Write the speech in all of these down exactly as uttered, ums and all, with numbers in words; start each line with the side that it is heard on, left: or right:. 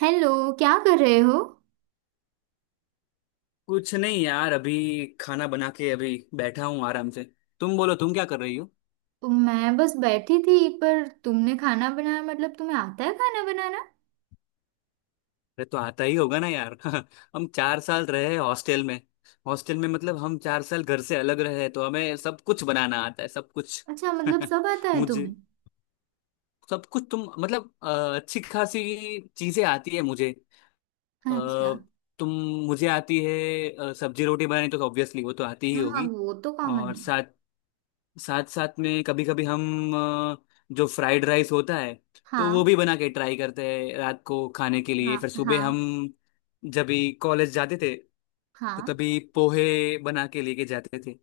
right: Hello. क्या कर रहे हो?
left: कुछ नहीं यार, अभी खाना बना के अभी बैठा हूँ आराम से। तुम बोलो, तुम क्या कर रही हो।
right: मैं बस बैठी थी, पर तुमने खाना बनाया, मतलब तुम्हें आता है खाना बनाना?
left: अरे तो आता ही होगा ना यार। हम चार साल रहे हॉस्टल में। हॉस्टल में मतलब हम चार साल घर से अलग रहे, तो हमें सब कुछ बनाना आता है, सब कुछ।
right: अच्छा, मतलब सब आता है
left: मुझे
right: तुम्हें?
left: सब कुछ, तुम मतलब अ, अच्छी खासी चीजें आती है मुझे। अ,
right: अच्छा।
left: तुम मुझे आती है अ, सब्जी रोटी बनानी, तो ऑब्वियसली वो तो आती ही
right: हम्म, हाँ
left: होगी।
right: वो तो कॉमन
left: और
right: है।
left: साथ साथ साथ में कभी कभी हम अ, जो फ्राइड राइस होता है, तो वो
right: हाँ।
left: भी बना के ट्राई करते हैं रात को खाने के लिए।
right: हाँ।
left: फिर
right: हाँ।
left: सुबह हम जब भी कॉलेज जाते थे तो
right: हाँ।
left: तभी पोहे बना के लेके जाते थे।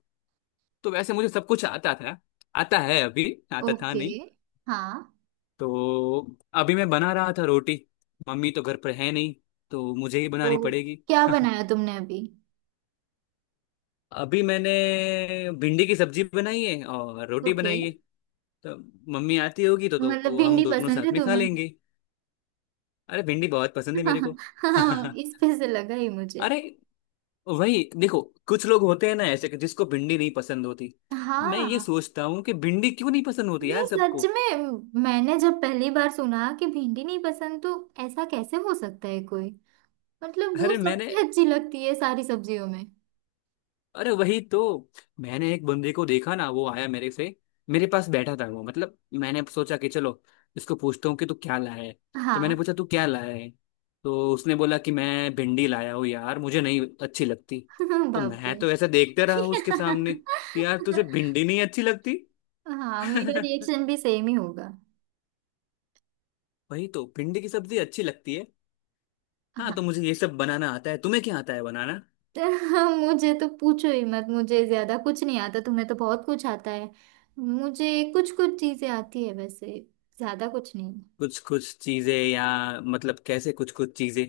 left: तो वैसे मुझे सब कुछ आता था, आता है अभी, आता था
right: ओके।
left: नहीं।
right: हाँ
left: तो अभी मैं बना रहा था रोटी, मम्मी तो घर पर है नहीं तो मुझे ही बनानी
right: तो
left: पड़ेगी।
right: क्या बनाया तुमने अभी?
left: अभी मैंने भिंडी की सब्जी बनाई है और रोटी
right: ओके।
left: बनाई है। तो मम्मी आती होगी तो
right: मतलब
left: तो हम
right: भिंडी
left: दोनों
right: पसंद
left: साथ
right: है
left: में खा
right: तुम्हें?
left: लेंगे। अरे भिंडी बहुत पसंद है मेरे को।
right: हाँ, इस पे से लगा ही मुझे।
left: अरे वही देखो, कुछ लोग होते हैं ना ऐसे कि जिसको भिंडी नहीं पसंद होती। मैं ये
right: हाँ,
left: सोचता हूँ कि भिंडी क्यों नहीं पसंद होती यार
right: नहीं,
left: सबको।
right: सच में मैंने जब पहली बार सुना कि भिंडी नहीं पसंद, तो ऐसा कैसे हो सकता है कोई। मतलब वो
left: अरे मैंने
right: सबसे अच्छी लगती है सारी सब्जियों में।
left: अरे वही तो मैंने एक बंदे को देखा ना, वो आया मेरे से, मेरे पास बैठा था वो। मतलब मैंने सोचा कि चलो इसको पूछता हूँ कि तू क्या लाया है। तो मैंने
right: हाँ।
left: पूछा तू क्या लाया है, तो उसने बोला कि मैं भिंडी लाया हूँ यार, मुझे नहीं अच्छी लगती। तो
right: बाप रे।
left: मैं तो ऐसा देखते रहा उसके सामने कि यार तुझे भिंडी नहीं अच्छी लगती।
right: हाँ, मेरा रिएक्शन भी सेम ही होगा।
left: वही तो, भिंडी की सब्जी अच्छी लगती है। हाँ, तो
right: हाँ
left: मुझे ये सब बनाना आता है, तुम्हें क्या आता है बनाना।
right: तो मुझे तो पूछो ही मत, मुझे ज्यादा कुछ नहीं आता, तुम्हें तो बहुत कुछ आता है। मुझे कुछ कुछ चीजें आती है वैसे, ज्यादा कुछ नहीं।
left: कुछ कुछ चीजें, या मतलब कैसे कुछ कुछ चीजें।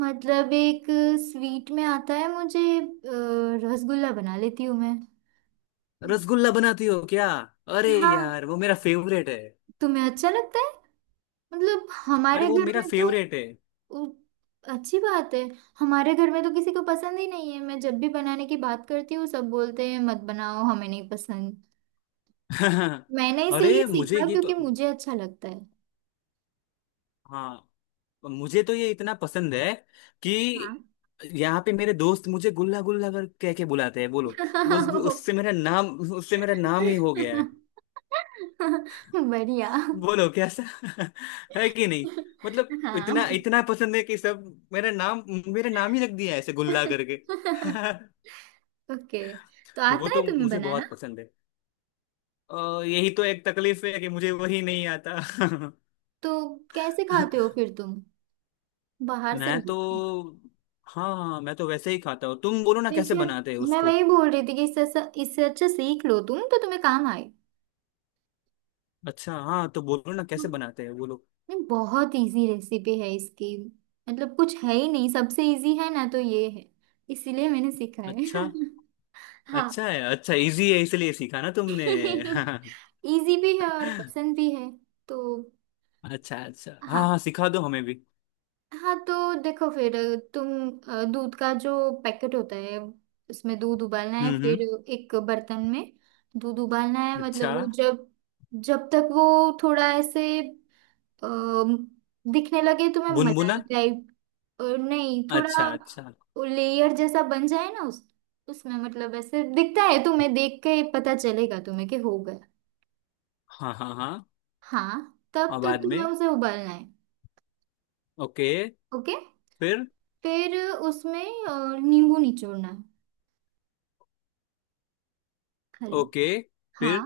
right: मतलब एक स्वीट में आता है मुझे, अ, रसगुल्ला बना लेती हूँ मैं।
left: रसगुल्ला बनाती हो क्या, अरे
right: हाँ।
left: यार वो मेरा फेवरेट है।
right: तुम्हें अच्छा लगता है? मतलब
left: अरे
right: हमारे
left: वो
right: घर
left: मेरा
right: में तो…
left: फेवरेट है।
right: उ- अच्छी बात है। हमारे घर में तो किसी को पसंद ही नहीं है, मैं जब भी बनाने की बात करती हूँ सब बोलते हैं मत बनाओ, हमें नहीं पसंद। मैंने इसलिए
left: अरे मुझे
right: सीखा
left: ये तो,
right: क्योंकि मुझे अच्छा लगता है।
left: हाँ मुझे तो ये इतना पसंद है कि
right: हाँ।
left: यहाँ पे मेरे दोस्त मुझे गुल्ला गुल्ला कर कह के बुलाते हैं बोलो। उस उससे मेरा नाम, उससे मेरा नाम ही हो गया है।
right: हाँ बढ़िया।
left: बोलो कैसा है कि नहीं। मतलब इतना
right: हाँ।
left: इतना पसंद है कि सब मेरा नाम, मेरा नाम ही रख दिया है ऐसे गुल्ला करके।
right: हाँ। ओके। तो
left: वो
right: आता है
left: तो
right: तुम्हें
left: मुझे बहुत
right: बनाना?
left: पसंद है। अ, यही तो एक तकलीफ है कि मुझे वही नहीं आता।
right: तो कैसे खाते हो फिर तुम, बाहर से
left: मैं तो,
right: लाके?
left: हाँ हाँ मैं तो वैसे ही खाता हूँ, तुम बोलो ना
right: तो
left: कैसे
right: इससे…
left: बनाते हैं
right: मैं
left: उसको।
right: वही बोल रही थी कि इससे अच्छा- इससे अच्छा सीख लो तुम, तो तुम्हें काम आए।
left: अच्छा हाँ, तो बोलो ना
right: हाँ,
left: कैसे बनाते हैं बोलो।
right: नहीं बहुत इजी रेसिपी है इसकी। मतलब कुछ है ही नहीं, सबसे इजी है ना तो ये है। इसीलिए मैंने सीखा है।
left: अच्छा,
right: हाँ।
left: अच्छा है, अच्छा इजी है इसलिए सीखा ना तुमने।
right: इजी भी है और पसंद भी है। तो
left: अच्छा अच्छा, हाँ
right: हाँ।
left: हाँ सिखा दो हमें भी।
right: हाँ तो देखो फिर तुम, अ, दूध का जो पैकेट होता है उसमें दूध उबालना है।
left: हम्म
right: फिर
left: हम्म।
right: एक बर्तन में दूध उबालना है,
left: अच्छा,
right: मतलब वो जब जब तक वो थोड़ा ऐसे अम, दिखने लगे तुम्हें,
left: बुनबुना।
right: मलाई टाइप। नहीं,
left: अच्छा
right: थोड़ा
left: अच्छा,
right: लेयर जैसा बन जाए ना उस उसमें, मतलब ऐसे दिखता है, तुम्हें देख के पता चलेगा तुम्हें कि हो गया।
left: हाँ हाँ हाँ।
right: हाँ, तब
left: और
right: तक
left: बाद में
right: तुम्हें उसे उबालना है।
left: ओके।
right: ओके।
left: फिर,
right: फिर उसमें अ, नींबू निचोड़ना है। हेलो।
left: ओके, फिर
right: हाँ।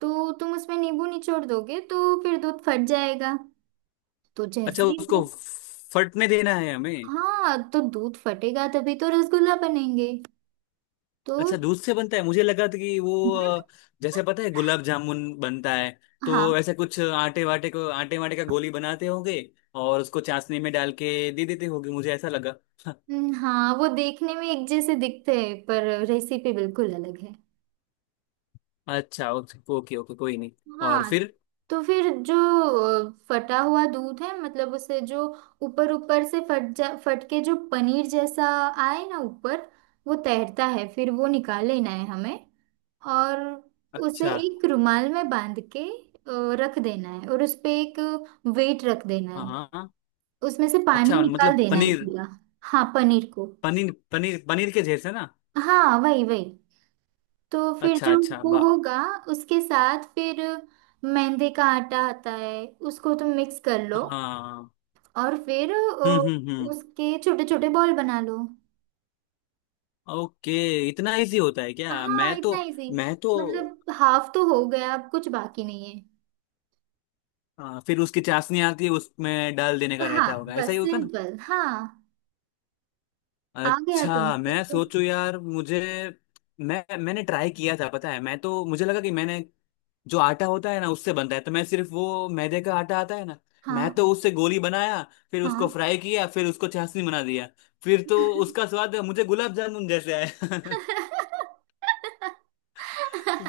right: तो तुम उसमें नींबू निचोड़ दोगे तो फिर दूध फट जाएगा। तो
left: अच्छा,
right: जैसे ही
left: उसको
right: दूध…
left: फटने देना है हमें।
right: हाँ, तो दूध फटेगा तभी तो रसगुल्ला बनेंगे। तो
left: अच्छा, दूध से बनता है, मुझे लगा था कि वो अ, जैसे पता है गुलाब जामुन बनता है, तो
right: हाँ।
left: ऐसे कुछ आटे वाटे को आटे वाटे का गोली बनाते होंगे और उसको चाशनी में डाल के दे देते होंगे, मुझे ऐसा लगा।
right: हम्म, हाँ वो देखने में एक जैसे दिखते हैं पर रेसिपी बिल्कुल अलग है।
left: अच्छा ओके ओके ओके, कोई नहीं। और
right: हाँ।
left: फिर
right: तो फिर जो अ, फटा हुआ दूध है, मतलब उसे जो ऊपर ऊपर से फट जा फट के जो पनीर जैसा आए ना ऊपर, वो तैरता है, फिर वो निकाल लेना है हमें। और उसे
left: अच्छा,
right: एक रुमाल में बांध के अ, रख देना है, और उस पे एक वेट रख देना
left: हाँ
right: है।
left: हाँ हाँ।
right: उसमें से पानी
left: अच्छा
right: निकाल
left: मतलब
right: देना है
left: पनीर,
right: पूरा। हाँ पनीर को।
left: पनीर पनीर पनीर के जैसे ना।
right: हाँ, वही वही। तो फिर
left: अच्छा
right: जो
left: अच्छा
right: वो
left: बा,
right: होगा उसके साथ फिर मैदे का आटा आता है, उसको तुम मिक्स कर लो।
left: हाँ।
right: और फिर
left: हम्म
right: अ,
left: हम्म हम्म।
right: उसके छोटे छोटे बॉल बना लो।
left: ओके, इतना इजी होता है क्या?
right: हाँ
left: मैं तो,
right: इतना इजी।
left: मैं तो,
right: मतलब हाफ तो हो गया, अब कुछ बाकी नहीं है।
left: हाँ। फिर उसकी चाशनी आती है, उसमें डाल देने का रहता
right: हाँ
left: होगा, ऐसा ही
right: बस
left: होगा ना।
right: सिंपल। हाँ आ गया, तुम
left: अच्छा, मैं
right: देखो।
left: सोचू यार, मुझे, मैं मैंने ट्राई किया था पता है। मैं तो, मुझे लगा कि मैंने जो आटा होता है ना उससे बनता है, तो मैं सिर्फ वो मैदे का आटा आता है ना, मैं
right: हाँ।
left: तो उससे गोली बनाया, फिर उसको
right: हाँ
left: फ्राई किया, फिर उसको चाशनी बना दिया। फिर तो उसका स्वाद मुझे गुलाब जामुन जैसे आया।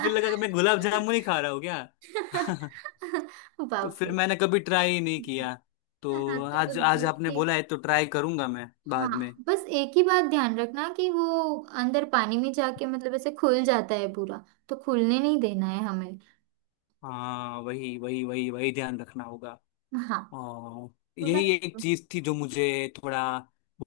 left: फिर लगा कि मैं गुलाब जामुन ही खा रहा हूँ क्या। तो
right: बाप
left: फिर
right: रे।
left: मैंने कभी ट्राई ही नहीं किया।
right: हाँ
left: तो
right: तो वो
left: आज, आज
right: दूध
left: आपने
right: के…
left: बोला है तो ट्राई करूंगा मैं बाद में।
right: हाँ, बस एक ही बात ध्यान रखना कि वो अंदर पानी में जाके मतलब ऐसे खुल जाता है पूरा, तो खुलने नहीं देना है हमें।
left: हाँ वही वही वही वही ध्यान रखना होगा।
right: हाँ।
left: और
right: तो
left: यही
right: बस।
left: एक चीज थी जो मुझे थोड़ा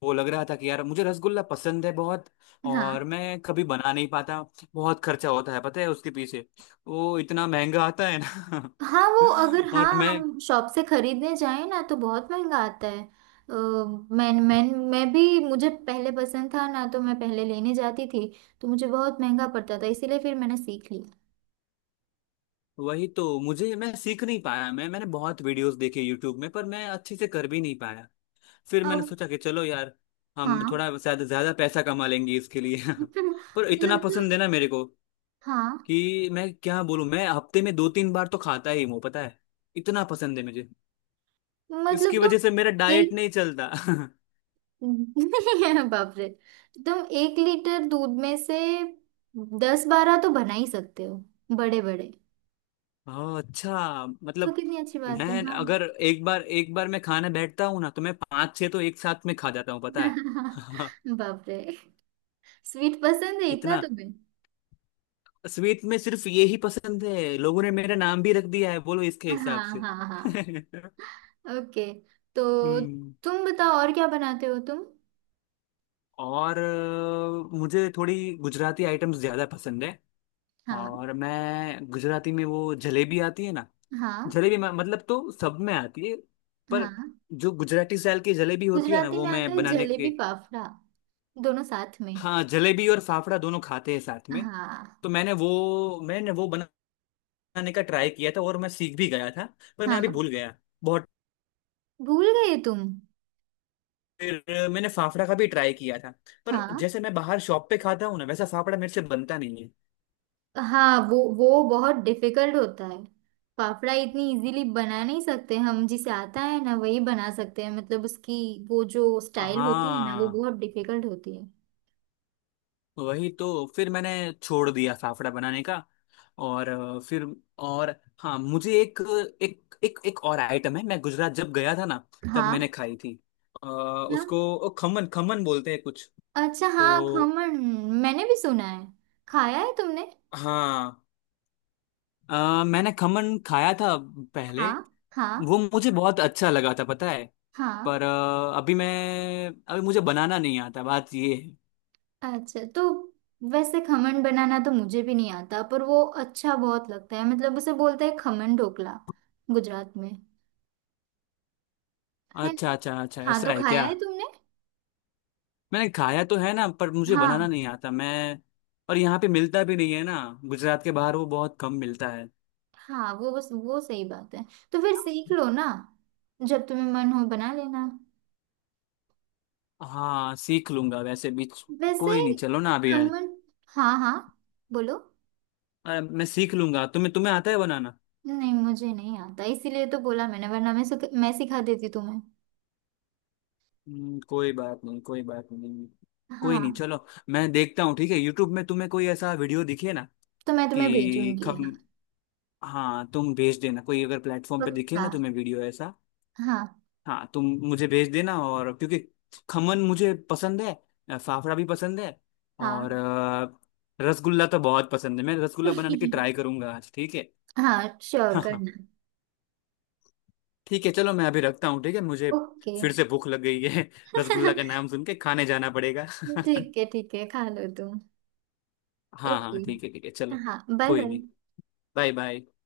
left: वो लग रहा था कि यार मुझे रसगुल्ला पसंद है बहुत, और
right: हाँ।
left: मैं कभी बना नहीं पाता। बहुत खर्चा होता है पता है उसके पीछे, वो इतना महंगा आता है ना।
right: हाँ वो अगर… हाँ
left: और मैं,
right: हम शॉप से खरीदने जाएं ना तो बहुत महंगा आता है। अ, मैं मैं मैं भी, मुझे पहले पसंद था ना तो मैं पहले लेने जाती थी, तो मुझे बहुत महंगा पड़ता था, इसीलिए फिर मैंने सीख लिया।
left: वही तो, मुझे, मैं सीख नहीं पाया। मैं मैंने बहुत वीडियोस देखे यूट्यूब में, पर मैं अच्छे से कर भी नहीं पाया। फिर मैंने
right: अब
left: सोचा कि चलो यार हम
right: हाँ।
left: थोड़ा शायद ज्यादा पैसा कमा लेंगे इसके लिए। पर इतना
right: मतलब
left: पसंद है
right: तो
left: ना मेरे को,
right: हाँ,
left: कि मैं क्या बोलूं, मैं हफ्ते में दो तीन बार तो खाता ही हूँ पता है। इतना पसंद है मुझे,
right: मतलब
left: इसकी
right: तो
left: वजह से मेरा डाइट
right: एक…
left: नहीं चलता।
right: बाप रे, तुम एक लीटर दूध में से दस बारह तो बना ही सकते हो, बड़े बड़े।
left: ओह अच्छा,
right: तो
left: मतलब
right: कितनी अच्छी बात है।
left: मैं
right: हाँ।
left: अगर एक बार, एक बार मैं खाने बैठता हूँ ना तो मैं पांच छह तो एक साथ में खा जाता हूँ पता है।
right: बाप रे, स्वीट पसंद है इतना
left: इतना।
right: तुम्हें?
left: स्वीट में सिर्फ ये ही पसंद है, लोगों ने मेरा नाम भी रख दिया है बोलो इसके हिसाब
right: हाँ
left: से।
right: हाँ हाँ। ओके। तो
left: हम्म।
right: तुम बताओ और क्या बनाते हो तुम।
left: और अ, मुझे थोड़ी गुजराती आइटम्स ज़्यादा पसंद है,
right: हाँ
left: और मैं, गुजराती में वो जलेबी आती है ना।
right: हाँ
left: जलेबी म- मतलब तो सब में आती है, पर
right: हाँ।
left: जो गुजराती स्टाइल की जलेबी होती है ना
right: गुजराती
left: वो
right: में आता
left: मैं
right: है
left: बनाने
right: जलेबी
left: के।
right: फाफड़ा दोनों साथ में।
left: हाँ जलेबी और फाफड़ा दोनों खाते हैं साथ में।
right: हाँ।
left: तो मैंने वो मैंने वो बनाने का ट्राई किया था और मैं सीख भी गया था, पर मैं अभी
right: हाँ
left: भूल गया बहुत।
right: भूल गए तुम?
left: फिर मैंने फाफड़ा का भी ट्राई किया था, पर
right: हाँ।
left: जैसे मैं बाहर शॉप पे खाता हूँ ना वैसा फाफड़ा मेरे से बनता नहीं है।
right: हाँ वो वो बहुत डिफिकल्ट होता है। फाफड़ा इतनी इजीली बना नहीं सकते हम, जिसे आता है ना वही बना सकते हैं, मतलब उसकी वो जो स्टाइल होती है ना वो
left: हाँ,
right: बहुत डिफिकल्ट होती है।
left: वही तो फिर मैंने छोड़ दिया फाफड़ा बनाने का। और अ, फिर, और, हाँ, मुझे एक, एक एक एक और आइटम है, मैं गुजरात जब गया था ना तब मैंने
right: हाँ।
left: खाई थी। अ, उसको ओ, खमन खमन बोलते हैं कुछ
right: अच्छा हाँ,
left: तो।
right: खमण। मैंने भी सुना है। खाया है तुमने?
left: हाँ अ, मैंने खमन खाया था पहले।
right: हाँ
left: वो
right: हाँ
left: मुझे बहुत अच्छा लगा था पता है।
right: हाँ।
left: पर अ, अभी मैं अभी मुझे बनाना नहीं आता, बात ये है।
right: अच्छा तो… वैसे खमण बनाना तो मुझे भी नहीं आता, पर वो अच्छा बहुत लगता है, मतलब उसे बोलते हैं खमण ढोकला गुजरात में। है
left: अच्छा
right: ना।
left: अच्छा अच्छा,
right: हाँ,
left: ऐसा
right: तो
left: है
right: खाया
left: क्या।
right: है तुमने?
left: मैंने खाया तो है ना, पर मुझे बनाना
right: हाँ।
left: नहीं आता मैं, और यहाँ पे मिलता भी नहीं है ना, गुजरात के बाहर वो बहुत कम मिलता है।
right: हाँ वो, बस वो सही बात है। तो फिर सीख लो ना, जब तुम्हें मन हो बना लेना।
left: हाँ सीख लूंगा वैसे भी।
right: वैसे
left: कोई नहीं चलो ना अभी मैं,
right: खमण। हाँ हाँ। बोलो।
left: अ, मैं सीख लूंगा, तुम्हें, तुम्हें आता है बनाना।
right: नहीं, मुझे नहीं आता इसीलिए तो बोला मैंने, वरना मैं सुख- मैं सिखा देती तुम्हें।
left: हम्म, कोई बात नहीं, कोई बात नहीं। कोई नहीं
right: हाँ।
left: चलो, मैं देखता हूँ ठीक है, यूट्यूब में तुम्हें कोई ऐसा वीडियो दिखे ना
right: तो मैं तुम्हें
left: कि
right: भेजूंगी,
left: खम,
right: हाँ,
left: हाँ तुम भेज देना कोई अगर प्लेटफॉर्म पे दिखे
right: पक्का।
left: ना तुम्हें वीडियो ऐसा।
right: हाँ।
left: हाँ तुम मुझे भेज देना, और क्योंकि खमन मुझे पसंद है, अ, फाफड़ा भी पसंद है, और
right: हाँ।
left: अ, रसगुल्ला तो बहुत पसंद है, मैं रसगुल्ला बनाने की ट्राई करूंगा आज, ठीक है।
right: हाँ, श्योर
left: हाँ हाँ
right: करना।
left: ठीक है चलो, मैं अभी रखता हूँ, ठीक है, मुझे
right: ओके।
left: फिर से भूख लग गई है। रसगुल्ला का नाम सुन के खाने जाना पड़ेगा।
right: ठीक है ठीक है, खा लो तुम।
left: हाँ
right: ओके।
left: हाँ, ठीक है ठीक है चलो।
right: हाँ, बाय
left: कोई
right: बाय।
left: नहीं, बाय बाय।